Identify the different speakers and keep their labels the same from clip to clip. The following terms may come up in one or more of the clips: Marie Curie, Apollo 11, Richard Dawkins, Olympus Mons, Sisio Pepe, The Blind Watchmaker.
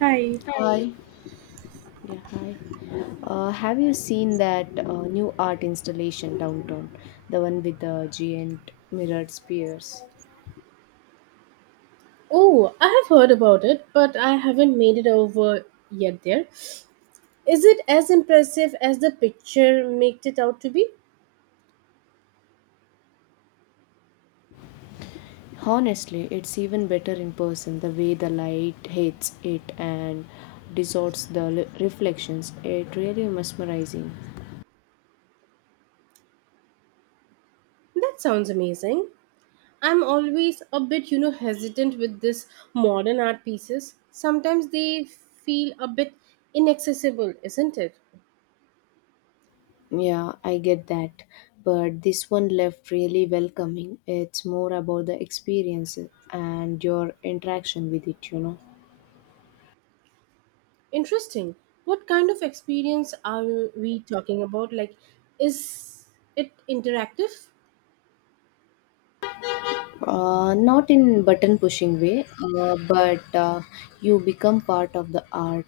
Speaker 1: Hi.
Speaker 2: Hi. Hi. Yeah, hi. Have you seen that new art installation downtown? The one with the giant mirrored spheres.
Speaker 1: Oh, I have heard about it, but I haven't made it over yet there. Is it as impressive as the picture made it out to be?
Speaker 2: Honestly, it's even better in person. The way the light hits it and distorts the reflections, it really mesmerizing.
Speaker 1: That sounds amazing. I'm always a bit, hesitant with this modern art pieces. Sometimes they feel a bit inaccessible, isn't it?
Speaker 2: Yeah, I get that. But this one left really welcoming. It's more about the experience and your interaction with it.
Speaker 1: Interesting. What kind of experience are we talking about? Like is it interactive?
Speaker 2: Not in button pushing way, but you become part of the art.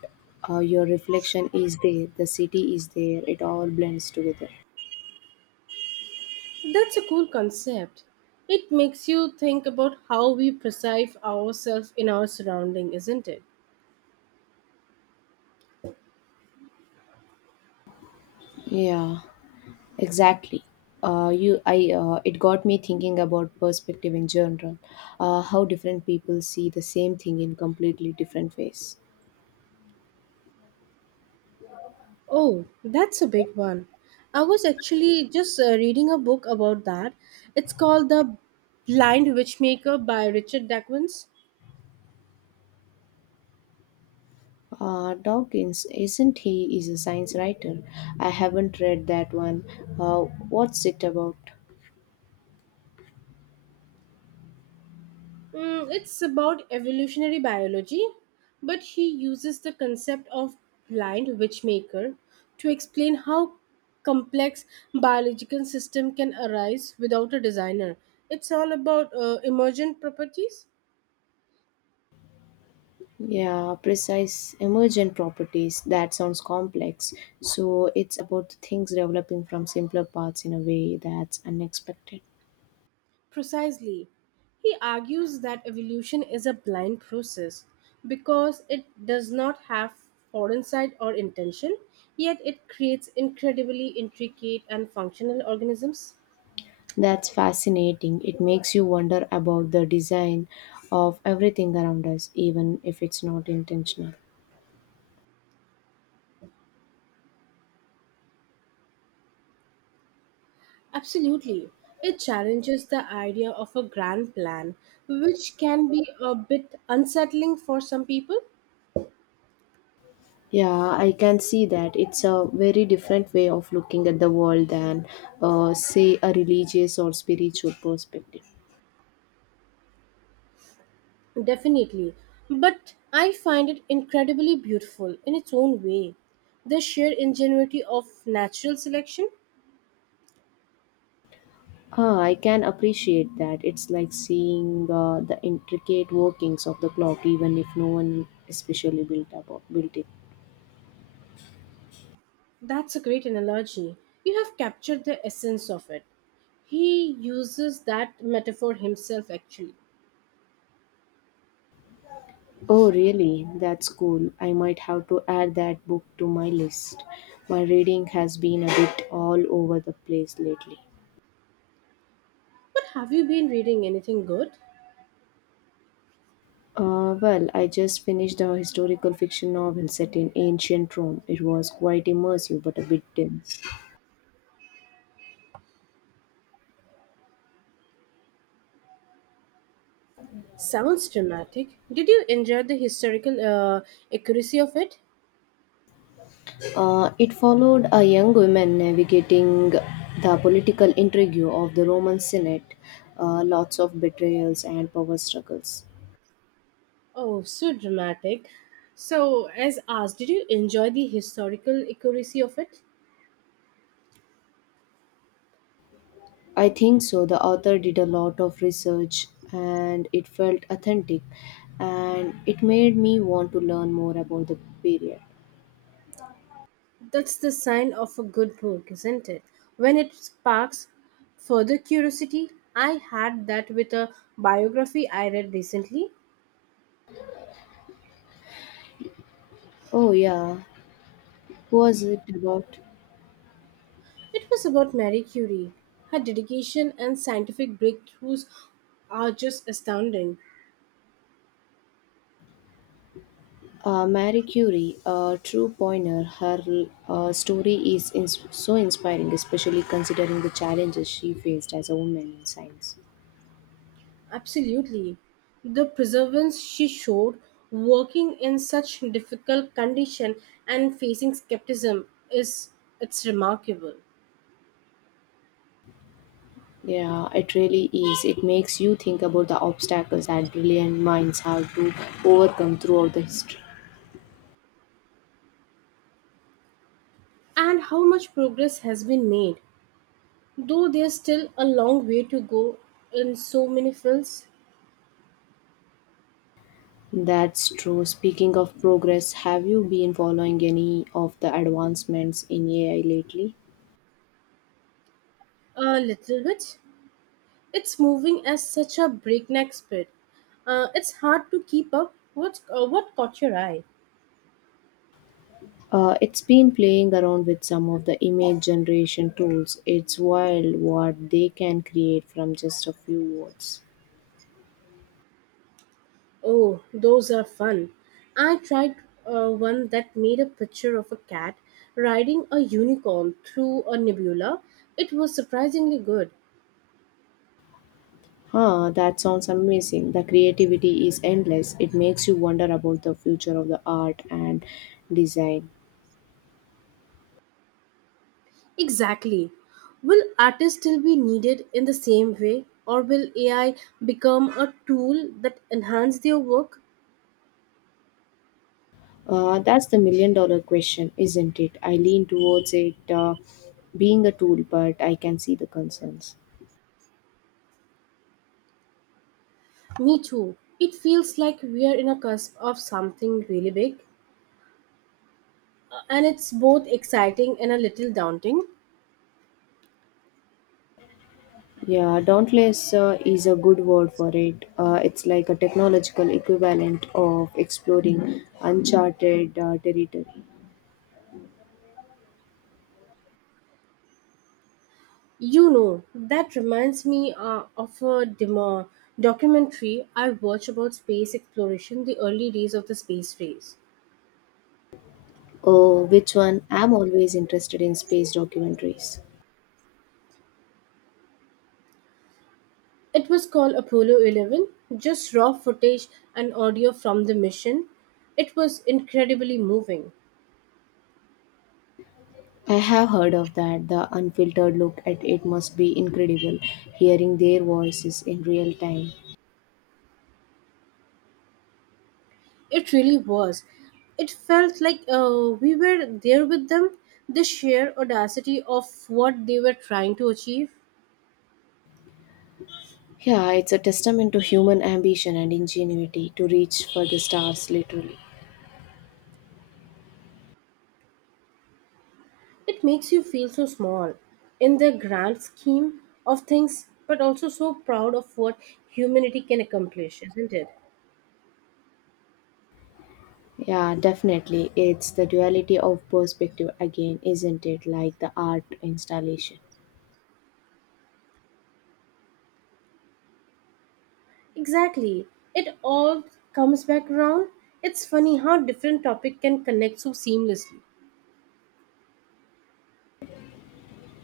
Speaker 2: Your reflection is there, the city is there, it all blends together.
Speaker 1: That's a cool concept. It makes you think about how we perceive ourselves in our surrounding, isn't it?
Speaker 2: Yeah, exactly. It got me thinking about perspective in general, how different people see the same thing in completely different ways.
Speaker 1: Oh, that's a big one. I was actually just reading a book about that. It's called The Blind Witchmaker by Richard Dawkins.
Speaker 2: Dawkins, isn't he? Is a science writer. I haven't read that one. Uh, what's it about?
Speaker 1: It's about evolutionary biology, but he uses the concept of blind witchmaker to explain how complex biological system can arise without a designer. It's all about emergent properties.
Speaker 2: Yeah, precise emergent properties. That sounds complex. So it's about things developing from simpler parts in a way that's unexpected.
Speaker 1: Precisely. He argues that evolution is a blind process because it does not have foresight or intention, yet it creates incredibly intricate and functional organisms.
Speaker 2: That's fascinating. It makes you wonder about the design of everything around us, even if it's not intentional.
Speaker 1: Absolutely. It challenges the idea of a grand plan, which can be a bit unsettling for some people.
Speaker 2: Yeah, I can see that. It's a very different way of looking at the world than, say, a religious or spiritual perspective.
Speaker 1: Definitely. But I find it incredibly beautiful in its own way. The sheer ingenuity of natural selection?
Speaker 2: Ah, I can appreciate that. It's like seeing the intricate workings of the clock, even if no one especially built it.
Speaker 1: That's a great analogy. You have captured the essence of it. He uses that metaphor himself, actually.
Speaker 2: Oh, really? That's cool. I might have to add that book to my list. My reading has been a bit all over the place lately.
Speaker 1: But have you been reading anything good?
Speaker 2: Well, I just finished a historical fiction novel set in ancient Rome. It was quite immersive, but a bit dense.
Speaker 1: Sounds dramatic. Did you enjoy the historical accuracy of it?
Speaker 2: It followed a young woman navigating the political intrigue of the Roman Senate, lots of betrayals and power struggles.
Speaker 1: Oh, so dramatic. So, as asked, did you enjoy the historical accuracy of it?
Speaker 2: I think so. The author did a lot of research and it felt authentic and it made me want to learn more about the period.
Speaker 1: That's the sign of a good book, isn't it? When it sparks further curiosity, I had that with a biography I read recently.
Speaker 2: Oh, yeah. Who was it about?
Speaker 1: It was about Marie Curie. Her dedication and scientific breakthroughs are just astounding.
Speaker 2: Marie Curie, a true pioneer, her story is so inspiring, especially considering the challenges she faced as a woman in science.
Speaker 1: Absolutely. The perseverance she showed working in such difficult condition and facing skepticism is it's remarkable.
Speaker 2: Yeah, it really is. It makes you think about the obstacles that brilliant minds have to overcome throughout the history.
Speaker 1: And how much progress has been made. Though there's still a long way to go in so many fields,
Speaker 2: That's true. Speaking of progress, have you been following any of the advancements in AI lately?
Speaker 1: a little bit. It's moving at such a breakneck speed. It's hard to keep up. What caught your eye?
Speaker 2: It's been playing around with some of the image generation tools. It's wild what they can create from just a few words.
Speaker 1: Oh, those are fun. I tried one that made a picture of a cat riding a unicorn through a nebula. It was surprisingly good.
Speaker 2: Huh, that sounds amazing. The creativity is endless. It makes you wonder about the future of the art and design.
Speaker 1: Exactly. Will artists still be needed in the same way, or will AI become a tool that enhances their work?
Speaker 2: That's the million dollar question, isn't it? I lean towards it being a tool, but I can see the concerns.
Speaker 1: Me too. It feels like we are in a cusp of something really big, and it's both exciting and a little daunting.
Speaker 2: Yeah, dauntless is a good word for it. It's like a technological equivalent of exploring uncharted territory.
Speaker 1: You know, that reminds me of a documentary I watched about space exploration, the early days of the space race.
Speaker 2: Oh, which one? I'm always interested in space documentaries.
Speaker 1: It was called Apollo 11, just raw footage and audio from the mission. It was incredibly moving.
Speaker 2: I have heard of that. The unfiltered look at it must be incredible, hearing their voices in real time.
Speaker 1: It really was. It felt like we were there with them, the sheer audacity of what they were trying to achieve.
Speaker 2: Yeah, it's a testament to human ambition and ingenuity to reach for the stars, literally.
Speaker 1: It makes you feel so small in the grand scheme of things, but also so proud of what humanity can accomplish, isn't it?
Speaker 2: Yeah, definitely. It's the duality of perspective again, isn't it? Like the art installation.
Speaker 1: Exactly. It all comes back around. It's funny how different topic can connect so seamlessly.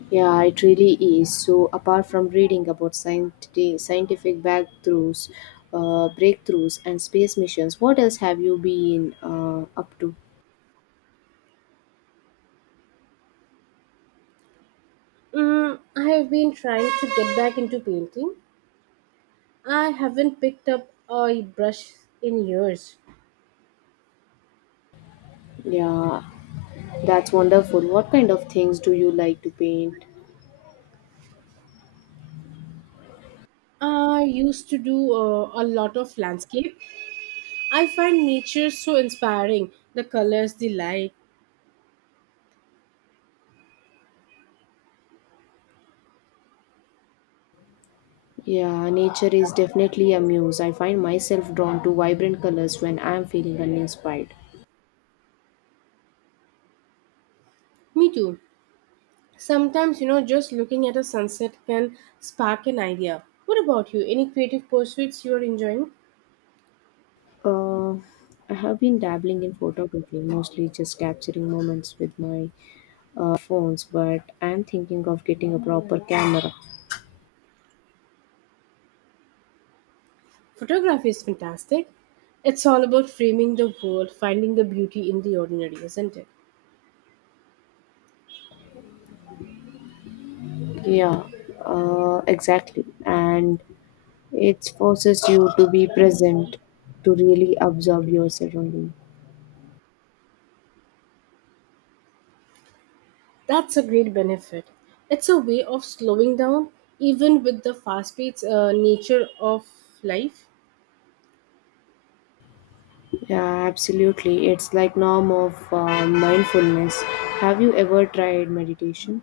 Speaker 2: Yeah, it really is. So, apart from reading about scientific breakthroughs and space missions, what else have you been up to?
Speaker 1: I have been trying to get back into painting. I haven't picked up a brush in years.
Speaker 2: Yeah, that's wonderful. What kind of things do you like to paint?
Speaker 1: I used to do a lot of landscape. I find nature so inspiring the colors, the light.
Speaker 2: Yeah, nature is definitely a muse. I find myself drawn to vibrant colors when I am feeling uninspired.
Speaker 1: Me too. Sometimes, you know, just looking at a sunset can spark an idea. What about you? Any creative pursuits you are enjoying?
Speaker 2: Uh, I have been dabbling in photography, mostly just capturing moments with my phones, but I'm thinking of getting a proper camera.
Speaker 1: Photography is fantastic. It's all about framing the world, finding the beauty in the ordinary, isn't it?
Speaker 2: Yeah, exactly. And it forces you to be present, to really absorb your surroundings.
Speaker 1: That's a great benefit. It's a way of slowing down, even with the fast paced nature of life.
Speaker 2: Yeah, absolutely. It's like norm of mindfulness. Have you ever tried meditation?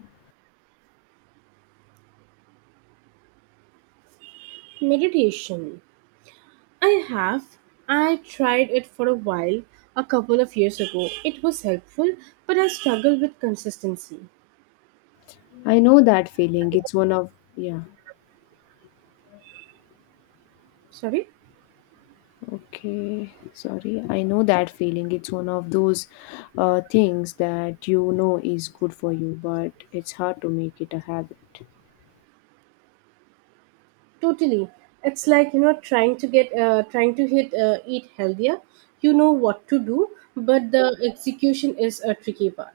Speaker 1: Meditation. I have. I tried it for a while a couple of years ago. It was helpful, but I struggle with consistency.
Speaker 2: I know that feeling. It's one of yeah.
Speaker 1: Sorry?
Speaker 2: Okay, sorry. I know that feeling. It's one of those things that you know is good for you, but it's hard to make it a habit.
Speaker 1: Totally. It's like, you know, trying to eat healthier. You know what to do, but the execution is a tricky part.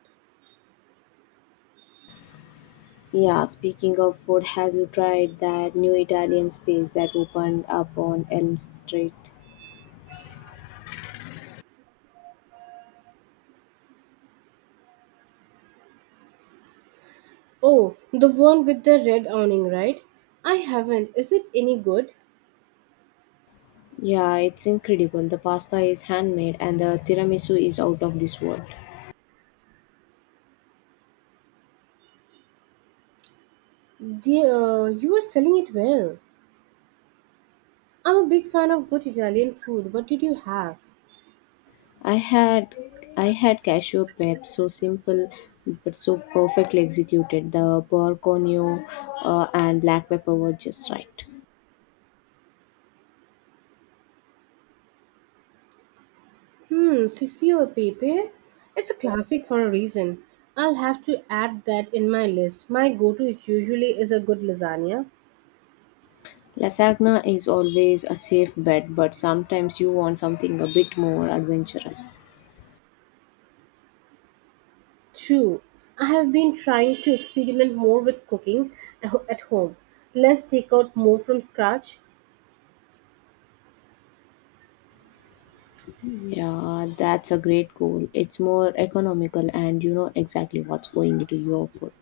Speaker 2: Yeah, speaking of food, have you tried that new Italian space that opened up on Elm Street?
Speaker 1: Oh, the one with the red awning, right? I haven't. Is it any good?
Speaker 2: Yeah, it's incredible. The pasta is handmade and the tiramisu is out of this world.
Speaker 1: You are selling it well. I'm a big fan of good Italian food. What did you have?
Speaker 2: I had I had cashew peps, so simple but so perfectly executed. The borconio and black pepper were just right.
Speaker 1: Hmm, Sisio Pepe? It's a classic for a reason. I'll have to add that in my list. My go to usually is a good lasagna.
Speaker 2: Lasagna is always a safe bet, but sometimes you want something a bit more adventurous.
Speaker 1: True, I have been trying to experiment more with cooking at home. Less takeout, more from scratch.
Speaker 2: Yeah, that's a great goal. It's more economical and you know exactly what's going into your food.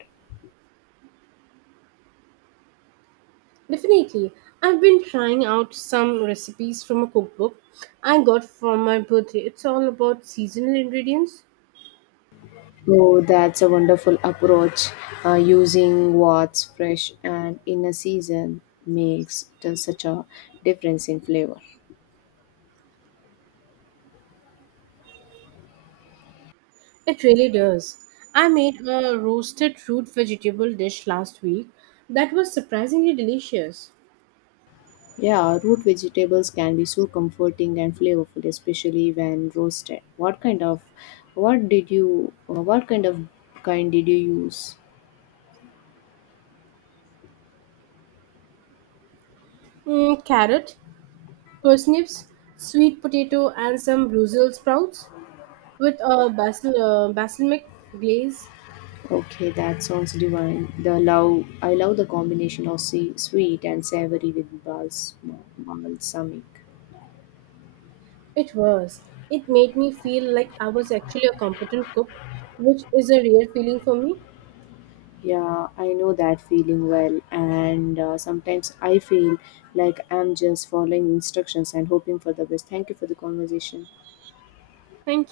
Speaker 1: Definitely, I've been trying out some recipes from a cookbook I got for my birthday. It's all about seasonal ingredients.
Speaker 2: Oh, that's a wonderful approach. Using what's fresh and in a season makes such a difference in flavor.
Speaker 1: It really does. I made a roasted root vegetable dish last week that was surprisingly delicious.
Speaker 2: Yeah, root vegetables can be so comforting and flavorful, especially when roasted. What kind did you use?
Speaker 1: Carrot, parsnips, sweet potato, and some Brussels sprouts with a basil balsamic glaze.
Speaker 2: Okay, that sounds divine. I love the combination of sweet and savory with balsamic.
Speaker 1: It was it made me feel like I was actually a competent cook, which is a rare feeling for me.
Speaker 2: Yeah, I know that feeling well, and sometimes I feel like I'm just following instructions and hoping for the best. Thank you for the conversation.
Speaker 1: Thank